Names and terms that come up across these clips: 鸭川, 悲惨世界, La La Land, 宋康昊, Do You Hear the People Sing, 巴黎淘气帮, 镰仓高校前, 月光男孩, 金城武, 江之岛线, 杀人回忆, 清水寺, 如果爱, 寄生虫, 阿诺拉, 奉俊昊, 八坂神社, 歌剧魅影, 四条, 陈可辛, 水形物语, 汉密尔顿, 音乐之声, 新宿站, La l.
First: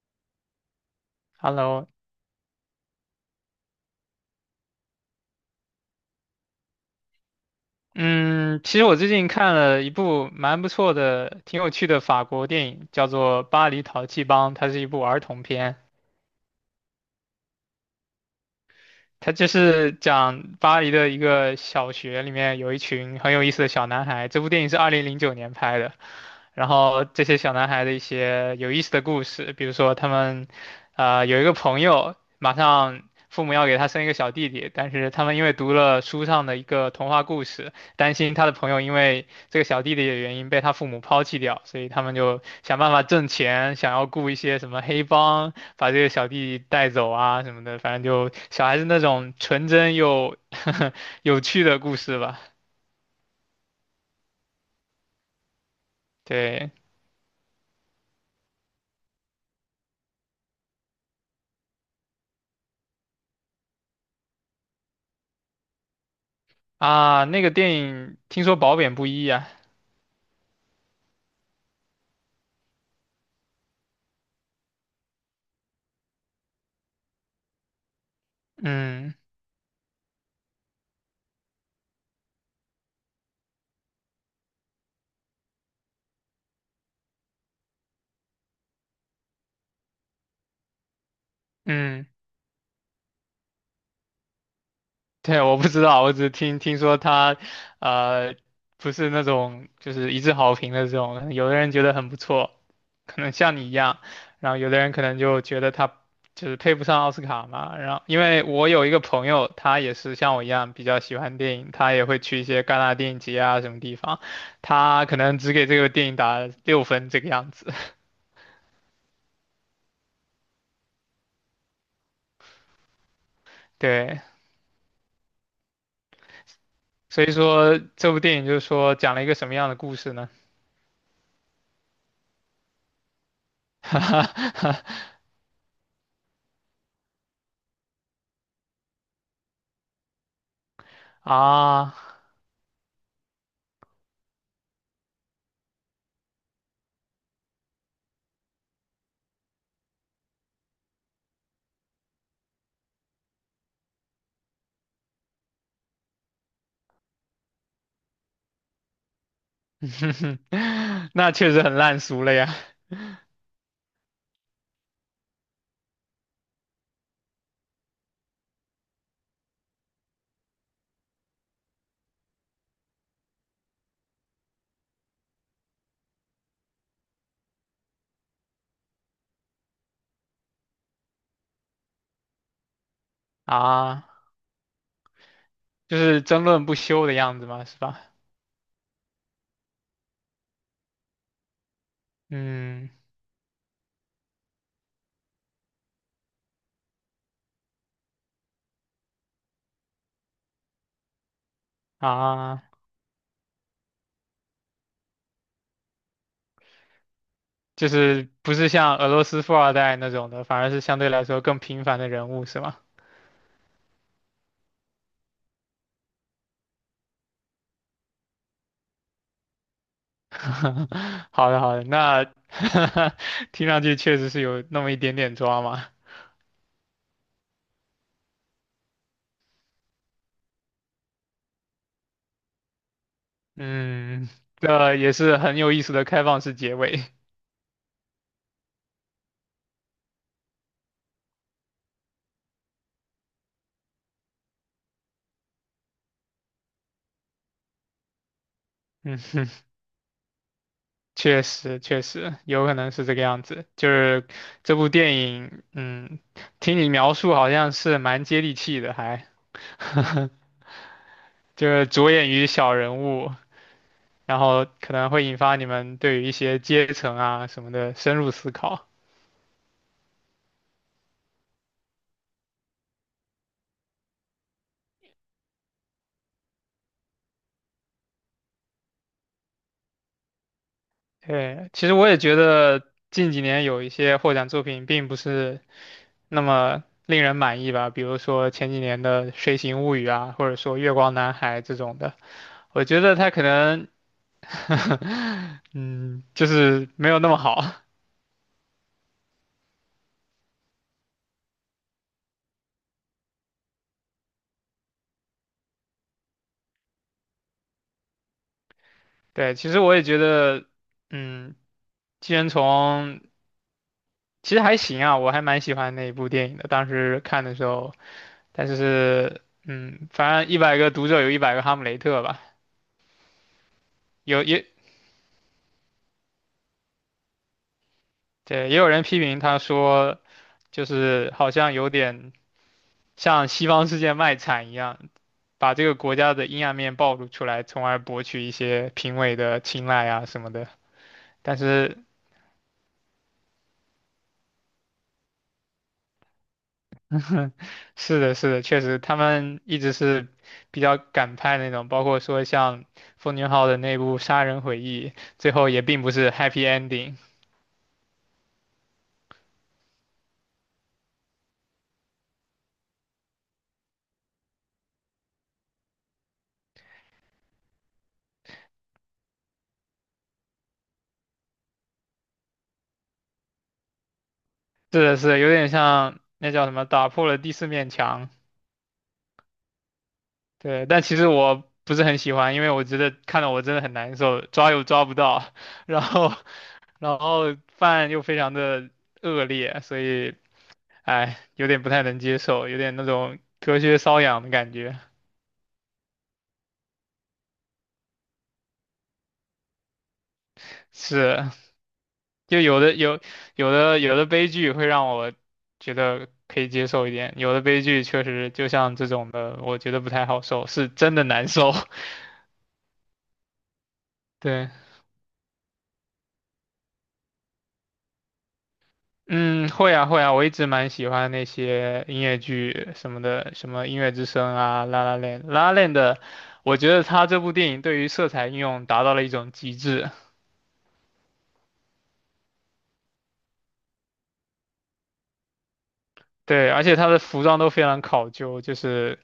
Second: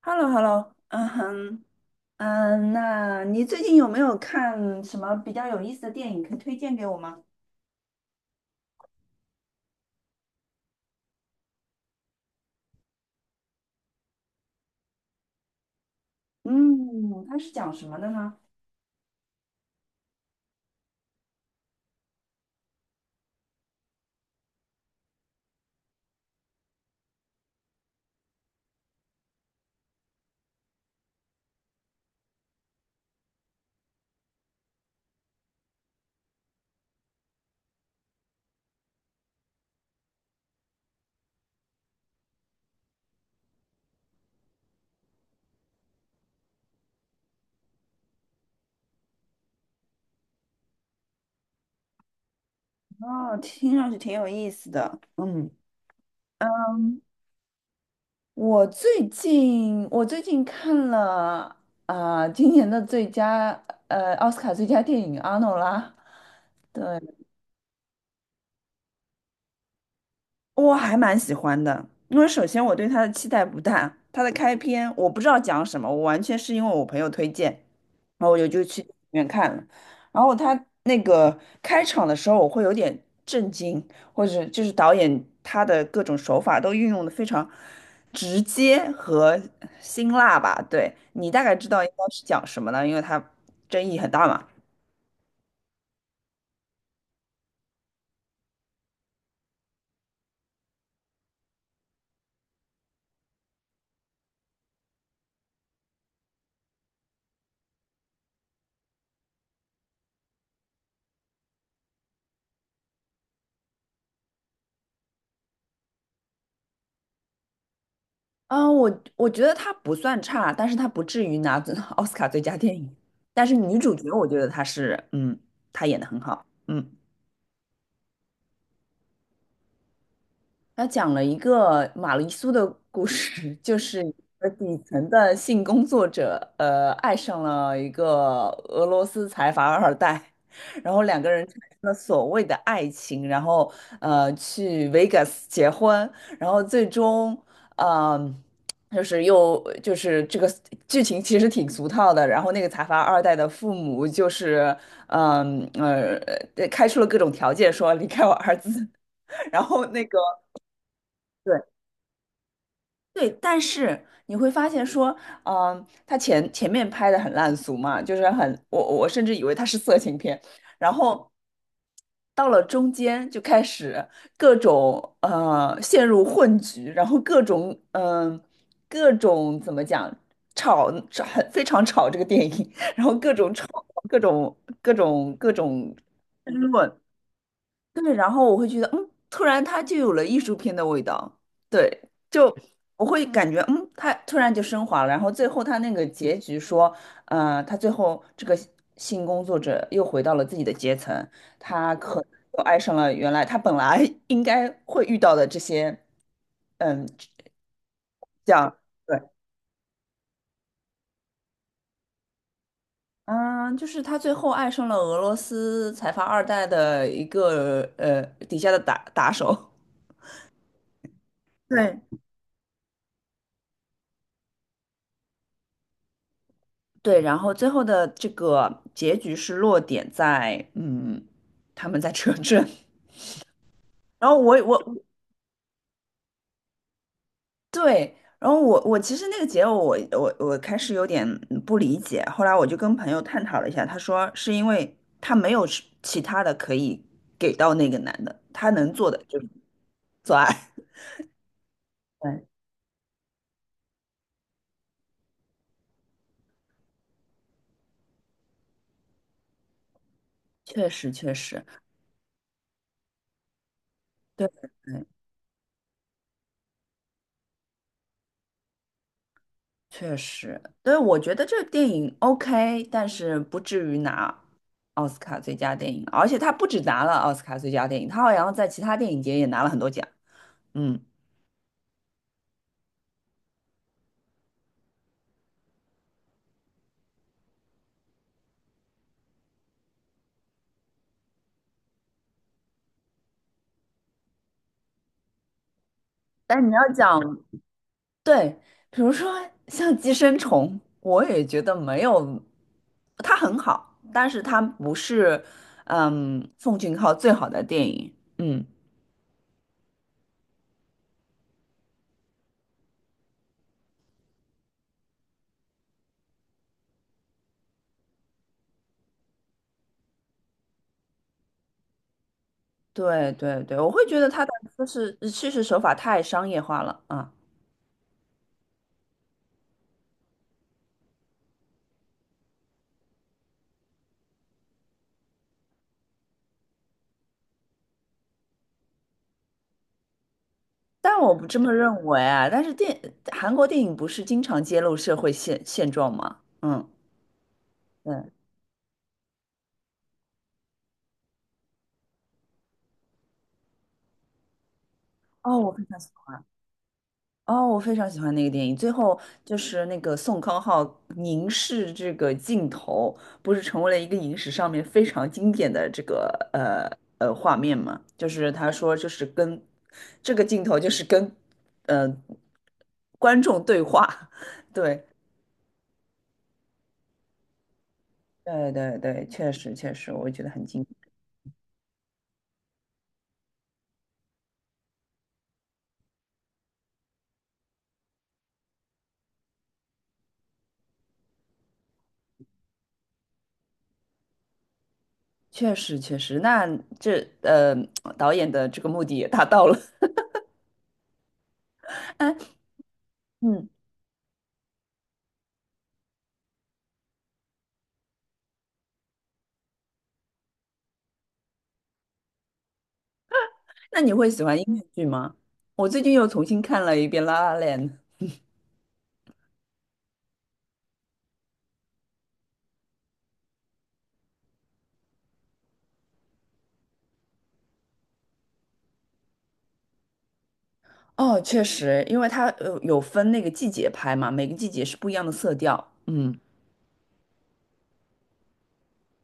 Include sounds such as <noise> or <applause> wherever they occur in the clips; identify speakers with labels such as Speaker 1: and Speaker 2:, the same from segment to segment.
Speaker 1: h e l l o h e l l o 嗯哼，
Speaker 2: Hello,
Speaker 1: 嗯，那你最近有没有看什么比较有意思的电影可以推荐给我吗？
Speaker 2: 嗯，其实我最近看了一部蛮不错的、挺有趣的法国电影，叫做《巴黎淘气帮》，它是一部儿童片。
Speaker 1: 嗯，它是讲什么的呢？
Speaker 2: 他就是讲巴黎的一个小学里面有一群很有意思的小男孩。这部电影是2009年拍的，然后这些小男孩的一些有意思的故事，比如说他们，有一个朋友马上父母要给他生一个小弟弟，但是他们因为读了书上的一个童话故事，担心他的朋友因为这个小弟弟的原因被他父母抛弃掉，所以他们就想办法挣钱，想要雇一些什么黑帮。把这个小弟弟带走啊什么的，反正就小孩子那种纯真又 <laughs> 有趣的故事吧。
Speaker 1: 哦，听上去挺有意思的。嗯，
Speaker 2: 对
Speaker 1: 我最近看了啊、今年的最佳奥斯卡最佳电影《阿诺拉》。
Speaker 2: 啊，那个电影听说褒贬不一啊。
Speaker 1: 我还蛮喜欢的，因为首先我对他的期待不大，他的开篇我不知道讲什么，我完全是因为我朋友推荐，然后我就去里
Speaker 2: 嗯
Speaker 1: 面看了。然后他那个开场的时候，我会有点震惊，或者就是导演他的各种手法都运用的非常直接和辛辣吧。对，你大概知道应该
Speaker 2: 嗯。
Speaker 1: 是讲什么呢，因为他争议很大嘛。
Speaker 2: 对，我不知道，我只是听说他，呃，不是那种就是一致好评的这种，有的人觉得很不错，可能像你一样，然后有的人可能就觉得他就是配不上奥斯卡嘛。然后因为我有一个朋友，他也是像我一样比较喜欢电影，他也会去一些戛纳电影节啊什么地方，他可能只给这个电影打6分这个样子。
Speaker 1: 嗯，我觉得它不算差，但是它不至于拿<laughs> 奥斯卡最佳电影。但是女
Speaker 2: <laughs>
Speaker 1: 主角，
Speaker 2: 对，
Speaker 1: 我觉得她是，她演的很好，
Speaker 2: 所以说这部电影就是说讲了一个什么样的故事呢？
Speaker 1: 他讲了一个玛丽苏的故事，<laughs> 就是一个底
Speaker 2: <laughs>
Speaker 1: 层的性工作者，爱上了一个俄罗斯财阀二代，然后两个人产生了
Speaker 2: 啊。
Speaker 1: 所谓的爱情，然后去 Vegas 结婚，然后最终，嗯、就是又就是这个剧情其实挺俗套的，然后那个财阀二代的父母就是，嗯开出了各种条件说离开我儿子。<laughs> 然后
Speaker 2: <laughs> 那确
Speaker 1: 对，
Speaker 2: 实很烂俗了呀！
Speaker 1: 对，但是你会发现说，他前面拍的很烂俗嘛，就是很，我甚至以为他是色情片，然后到了中间就开始各种陷入混局，然后各种怎么讲吵吵很非常吵这个电影，<laughs> 然后各种吵
Speaker 2: 啊，
Speaker 1: 各种各种
Speaker 2: 就是争
Speaker 1: 争
Speaker 2: 论不
Speaker 1: 论，
Speaker 2: 休的样子嘛，是吧？
Speaker 1: 对，然后我会觉得，突然它就有了艺术片的味道。对，就
Speaker 2: 嗯，
Speaker 1: 我会感觉，它突然就升华了。然后最后它那个结局说，他最后这个性工作者又回到了自己的阶层，他可能又
Speaker 2: 啊，
Speaker 1: 爱上了原来他本来 <laughs> 应该会遇到的这些，嗯，
Speaker 2: 就是
Speaker 1: 这
Speaker 2: 不是
Speaker 1: 样。
Speaker 2: 像俄
Speaker 1: 对。
Speaker 2: 罗斯富二代那种的，反而是相对来说更平凡的人物，是吗？
Speaker 1: 嗯，就是他最后爱上了俄罗斯财阀二代的一个底下的打手。
Speaker 2: <laughs> 好的，好的，
Speaker 1: 对，
Speaker 2: 那 <laughs> 听上去确实是有那么一点点抓嘛。
Speaker 1: 对，然后最后的这个结局是落点在，他们在车震。<laughs>
Speaker 2: 嗯，
Speaker 1: 然后
Speaker 2: 这也是很有意思的开放式结尾。<laughs>
Speaker 1: 对，然后我其实那个结尾我开始有点不理解，后来我就跟朋友探讨了一下，他说是因为他没有是其他的可以给到那个男的，他能做
Speaker 2: 嗯
Speaker 1: 的就是
Speaker 2: 哼
Speaker 1: 做爱。<laughs>
Speaker 2: 确实，确实
Speaker 1: 对，
Speaker 2: 有可能是这个样子。就是这部电影，嗯，听你描述好像是蛮接地气的，还 <laughs>
Speaker 1: 确实确实，
Speaker 2: 就是着眼于小人物，然
Speaker 1: 对，
Speaker 2: 后可
Speaker 1: 对
Speaker 2: 能会引发你们对于一些阶层啊什么的深入思考。
Speaker 1: 确实，对，我觉得这个电影 OK,但是不至于拿奥斯卡最佳电影，而且他不止拿了奥斯卡最佳电影，他好像在其他电影节也拿了很多奖。嗯，
Speaker 2: 对，其实我也觉得近几年有一些获奖作品并不是那么令人满意吧，比如说前几年的《水形物语》啊，或者说《月光男孩》这种的，我觉得他可能。<laughs> 嗯，就
Speaker 1: 但是你
Speaker 2: 是
Speaker 1: 要
Speaker 2: 没有
Speaker 1: 讲，
Speaker 2: 那么好。
Speaker 1: 对，比如说像《寄生虫》，我也觉得没有，他很好，但是他不是，奉俊昊最好的电影。嗯，
Speaker 2: <laughs> 对，其实我也觉得，嗯，寄生虫其实还行啊，我还蛮喜欢那一部电影的，当时看的时候，但是，嗯，反正一百个读者有一百个哈姆雷特吧，
Speaker 1: 对对对，我会觉得
Speaker 2: 有
Speaker 1: 他的
Speaker 2: 也
Speaker 1: 就是叙事手法太商业化了啊。
Speaker 2: 对，也有人批评他说，就是好像有点像西方世界卖惨一样，把这个国家的阴暗面暴露出来，从而博取一些评委的青睐啊什么的。
Speaker 1: 但我不
Speaker 2: 但
Speaker 1: 这么
Speaker 2: 是
Speaker 1: 认为啊。但是韩国电影不是经常揭露社会现状吗？嗯
Speaker 2: 是
Speaker 1: 对。
Speaker 2: 的，是的，确实，他们一直是比较敢拍那种，包括说像奉俊昊的那部《杀人回忆》，最
Speaker 1: 哦，
Speaker 2: 后
Speaker 1: 我
Speaker 2: 也
Speaker 1: 非常
Speaker 2: 并
Speaker 1: 喜
Speaker 2: 不是
Speaker 1: 欢。
Speaker 2: happy ending,
Speaker 1: 哦，我非常喜欢那个电影。最后就是那个宋康昊凝视这个镜头，不是成为了一个影史上面非常经典的这个呃画面吗？就是他说，就是跟这个镜头就是跟呃观众对话。<laughs>
Speaker 2: 是
Speaker 1: 对
Speaker 2: 的，是的，有点像那叫什么打破了第四面墙。
Speaker 1: 对对对，确实确实，我觉得很经
Speaker 2: 对，
Speaker 1: 典。
Speaker 2: 但其实我不是很喜欢，因为我觉得看得我真的很难受，抓又抓不到，<laughs> 然后然后饭又非常的恶劣，所以哎，有点不太能接受，有点那种隔靴搔痒的感觉。
Speaker 1: 确实确实，那这呃导演的这个目的也达到了。
Speaker 2: 是，
Speaker 1: <laughs> 哎，
Speaker 2: 就有的有
Speaker 1: 嗯，
Speaker 2: 有的有的悲剧会让我觉得可以接受一点，有的悲剧确实就像这种的，我觉得不太好受，是真的难受。
Speaker 1: 那你会
Speaker 2: <laughs>
Speaker 1: 喜欢音
Speaker 2: 对，
Speaker 1: 乐剧吗？我最近又重新看了一遍《La l
Speaker 2: 嗯，会啊会啊，我一直蛮喜欢那些音乐剧什么的，什么《音乐之声》啊，《La La Land》《La La n d 的，我觉得他这部电影对于色彩应用达到了一种极致。
Speaker 1: 哦，确实，因为它有分那个季节拍嘛，每个季节是不一样的色调。嗯。
Speaker 2: 对，而且他的服装都非常考究，就是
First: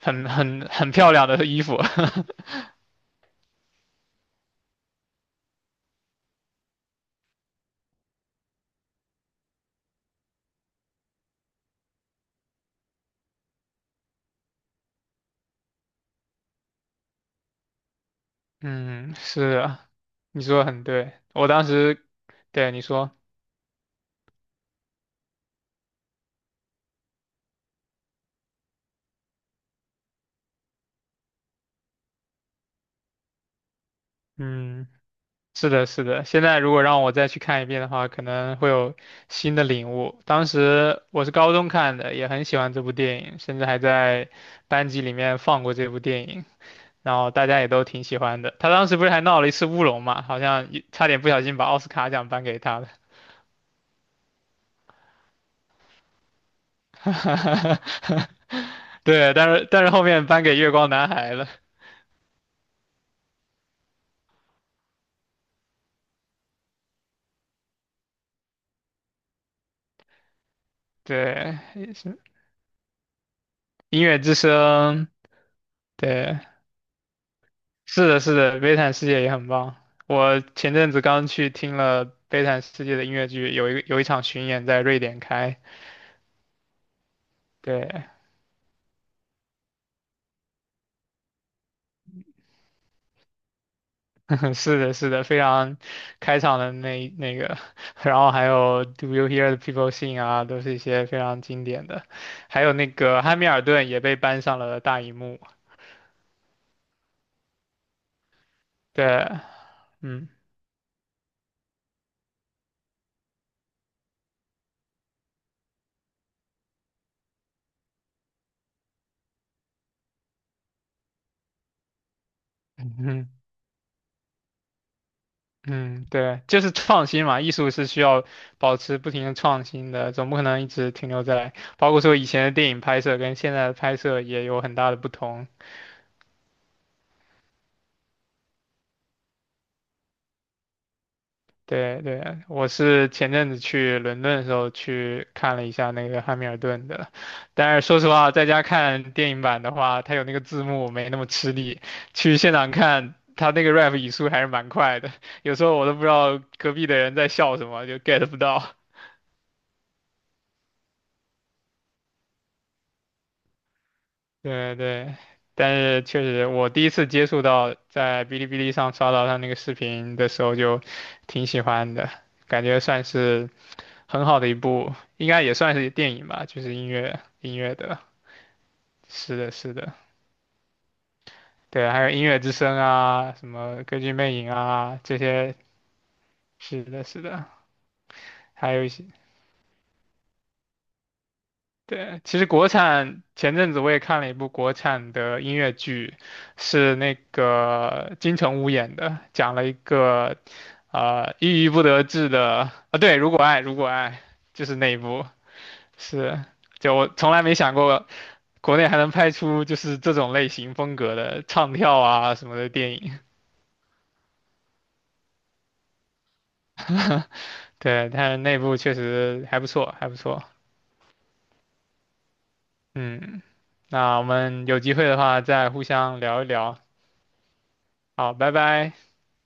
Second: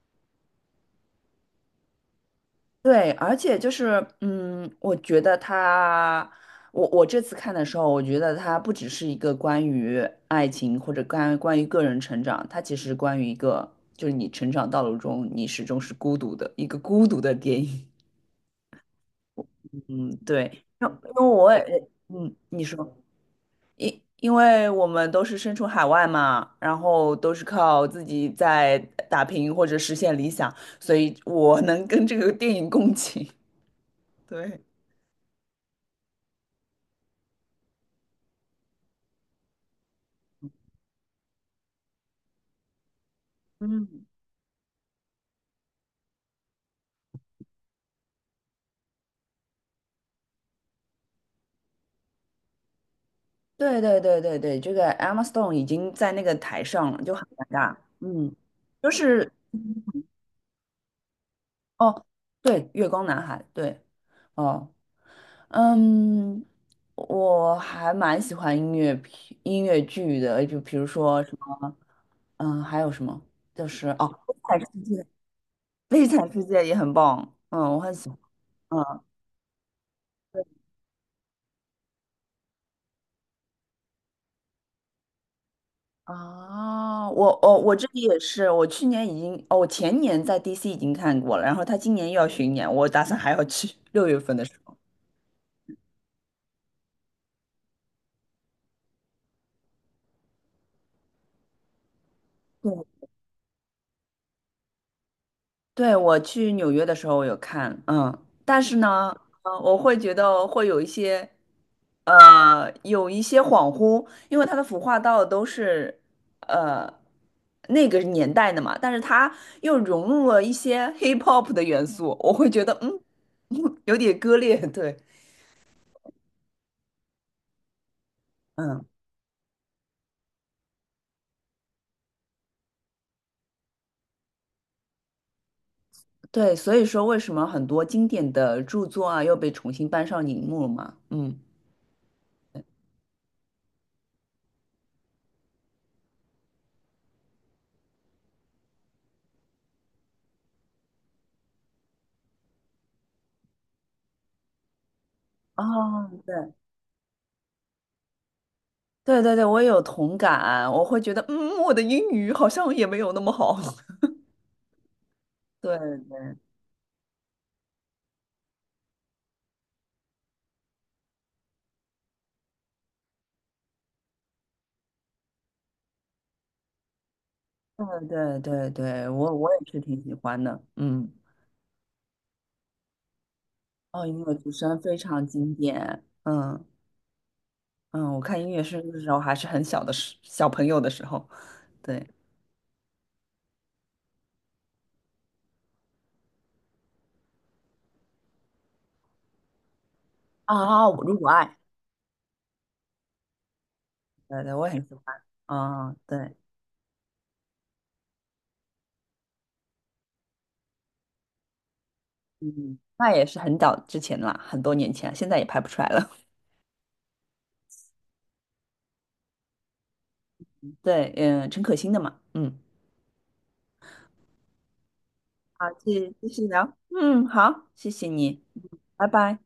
Speaker 2: 很很很漂亮的衣服。<laughs>
Speaker 1: 对，而且就是，我觉得他，我这次看的时候，我觉得他不只是一个关于爱情或者关于个人成长，他其实关于一个就是你成长道路中你始终是孤独的一个孤独的电影。
Speaker 2: 嗯，是
Speaker 1: <laughs>
Speaker 2: 啊。
Speaker 1: 嗯，
Speaker 2: 你说
Speaker 1: 对，
Speaker 2: 的很
Speaker 1: 因因
Speaker 2: 对，
Speaker 1: 为
Speaker 2: 我
Speaker 1: 我
Speaker 2: 当
Speaker 1: 也，
Speaker 2: 时，
Speaker 1: 你
Speaker 2: 对你
Speaker 1: 说，
Speaker 2: 说，
Speaker 1: 因为我们都是身处海外嘛，然后都是靠自己在打拼或者实现理想，所以我能跟这个电影共情。<laughs> 对，
Speaker 2: 嗯，是的，是的。现在如果让我再去看一遍的话，可能会有新的领悟。当时我是高中看的，也很喜欢这部电影，甚至还
Speaker 1: 嗯。
Speaker 2: 在班级里面放过这部电影，然后大家也都挺喜欢的。他当时不是还闹了一次乌龙嘛，好像一差点不小心把奥斯卡奖颁给他了。
Speaker 1: 对对对对对，这个 Emma Stone 已经在那个台上了，就很尴尬。嗯，就
Speaker 2: <laughs>
Speaker 1: 是
Speaker 2: 对，但是后面颁给月光男孩了。
Speaker 1: 哦，对，《月光男孩》对哦，嗯，我还蛮喜欢音乐剧的，就比如说什
Speaker 2: 对，
Speaker 1: 么，
Speaker 2: 也是
Speaker 1: 还有什么就是
Speaker 2: 音
Speaker 1: 哦，
Speaker 2: 乐
Speaker 1: 《悲
Speaker 2: 之
Speaker 1: 惨世界》，
Speaker 2: 声，
Speaker 1: 《悲惨
Speaker 2: 对。
Speaker 1: 世界》也很棒，我很
Speaker 2: 是
Speaker 1: 喜欢。
Speaker 2: 的，是的，悲惨
Speaker 1: 嗯。
Speaker 2: 世界也很棒。我前阵子刚去听了悲惨世界的音乐剧，有一个有一场巡演在瑞典开。
Speaker 1: 哦，我这里
Speaker 2: 对，
Speaker 1: 也是，我前年在 DC 已经看过了，然后他今年又要巡演，我打算还要去六月份的时
Speaker 2: <laughs>
Speaker 1: 候。
Speaker 2: 是的，是的，非常开场的那个，<laughs> 然后还有 Do You Hear the People Sing 啊，都是一些非常经典的。还有
Speaker 1: 对，
Speaker 2: 那个汉密尔顿也被搬上了大荧幕。
Speaker 1: 对，我去纽约的时候我有看，但是呢，
Speaker 2: 对，
Speaker 1: 我会觉
Speaker 2: 嗯，
Speaker 1: 得会有一些，有一些恍惚，因为他的服化道都是，呃，那个年代的嘛，但是他又融入了一些 hip hop 的元素，我会觉得，
Speaker 2: <laughs>
Speaker 1: <laughs> 有点割裂，对，
Speaker 2: 嗯，对，就是创新嘛，艺术是需要保
Speaker 1: 嗯。
Speaker 2: 持不停的创新的，总不可能一直停留在，包括说以前的电影拍摄跟现在的拍摄也有很大的不同。
Speaker 1: 对，所以说为什么很多经典的著作啊又被重新搬上荧幕了嘛？嗯，
Speaker 2: 对对，我是前阵子去伦敦的时候去看了一下那个汉密尔顿的，但是说实话，在家看电影版的话，它有那个字幕没那么吃力，去现场看它那个 rap 语速还是蛮快的，有时候我都不知
Speaker 1: 哦，对，
Speaker 2: 道隔壁的人在笑什么，就 get 不到。
Speaker 1: 对对对，我也有同感，我会觉得，我的英语好像也没有那么好。<laughs>
Speaker 2: 对对，但
Speaker 1: 对
Speaker 2: 是确
Speaker 1: 对
Speaker 2: 实，我第一次接触到在哔哩哔哩上刷到他那个视频的时候，就挺喜欢的，感觉算是很好的一部，应该也算是电影吧，就是音乐的，
Speaker 1: 对对对对，我
Speaker 2: 是
Speaker 1: 我
Speaker 2: 的，
Speaker 1: 也
Speaker 2: 是
Speaker 1: 是
Speaker 2: 的，
Speaker 1: 挺喜欢的，
Speaker 2: 对，还有音乐之声啊，什么歌
Speaker 1: 哦，
Speaker 2: 剧
Speaker 1: 音乐
Speaker 2: 魅影
Speaker 1: 之声非
Speaker 2: 啊，这
Speaker 1: 常经
Speaker 2: 些，
Speaker 1: 典，
Speaker 2: 是的，是的，
Speaker 1: 嗯，我看音乐之
Speaker 2: 还有一
Speaker 1: 声的
Speaker 2: 些，
Speaker 1: 时候还是很小的时，小朋友的时候，对
Speaker 2: 对，其实国产前阵子我也看了一部国产的音乐剧，是那个金城武演的，讲了一个
Speaker 1: 啊，我如果爱，
Speaker 2: 郁郁不得志的啊，对，如果爱，如果爱，
Speaker 1: 对对，
Speaker 2: 就
Speaker 1: 我也
Speaker 2: 是
Speaker 1: 很
Speaker 2: 那
Speaker 1: 喜
Speaker 2: 一
Speaker 1: 欢，
Speaker 2: 部，
Speaker 1: 啊，对。
Speaker 2: 是，就我从来没想过国内还能拍出就是这种类型风格的唱跳啊什么的
Speaker 1: 嗯，
Speaker 2: 电
Speaker 1: 那
Speaker 2: 影，
Speaker 1: 也是很早之前啦，很多年前，现在也拍不出来了。
Speaker 2: 对，但是那部确实还不错，还不错，
Speaker 1: <laughs> 对，陈可辛的嘛，
Speaker 2: 嗯，那我们有机会的话再
Speaker 1: 好，
Speaker 2: 互
Speaker 1: 继
Speaker 2: 相
Speaker 1: 继
Speaker 2: 聊一
Speaker 1: 续聊，
Speaker 2: 聊，
Speaker 1: 好，谢谢
Speaker 2: 好，
Speaker 1: 你，
Speaker 2: 拜
Speaker 1: 拜
Speaker 2: 拜。
Speaker 1: 拜。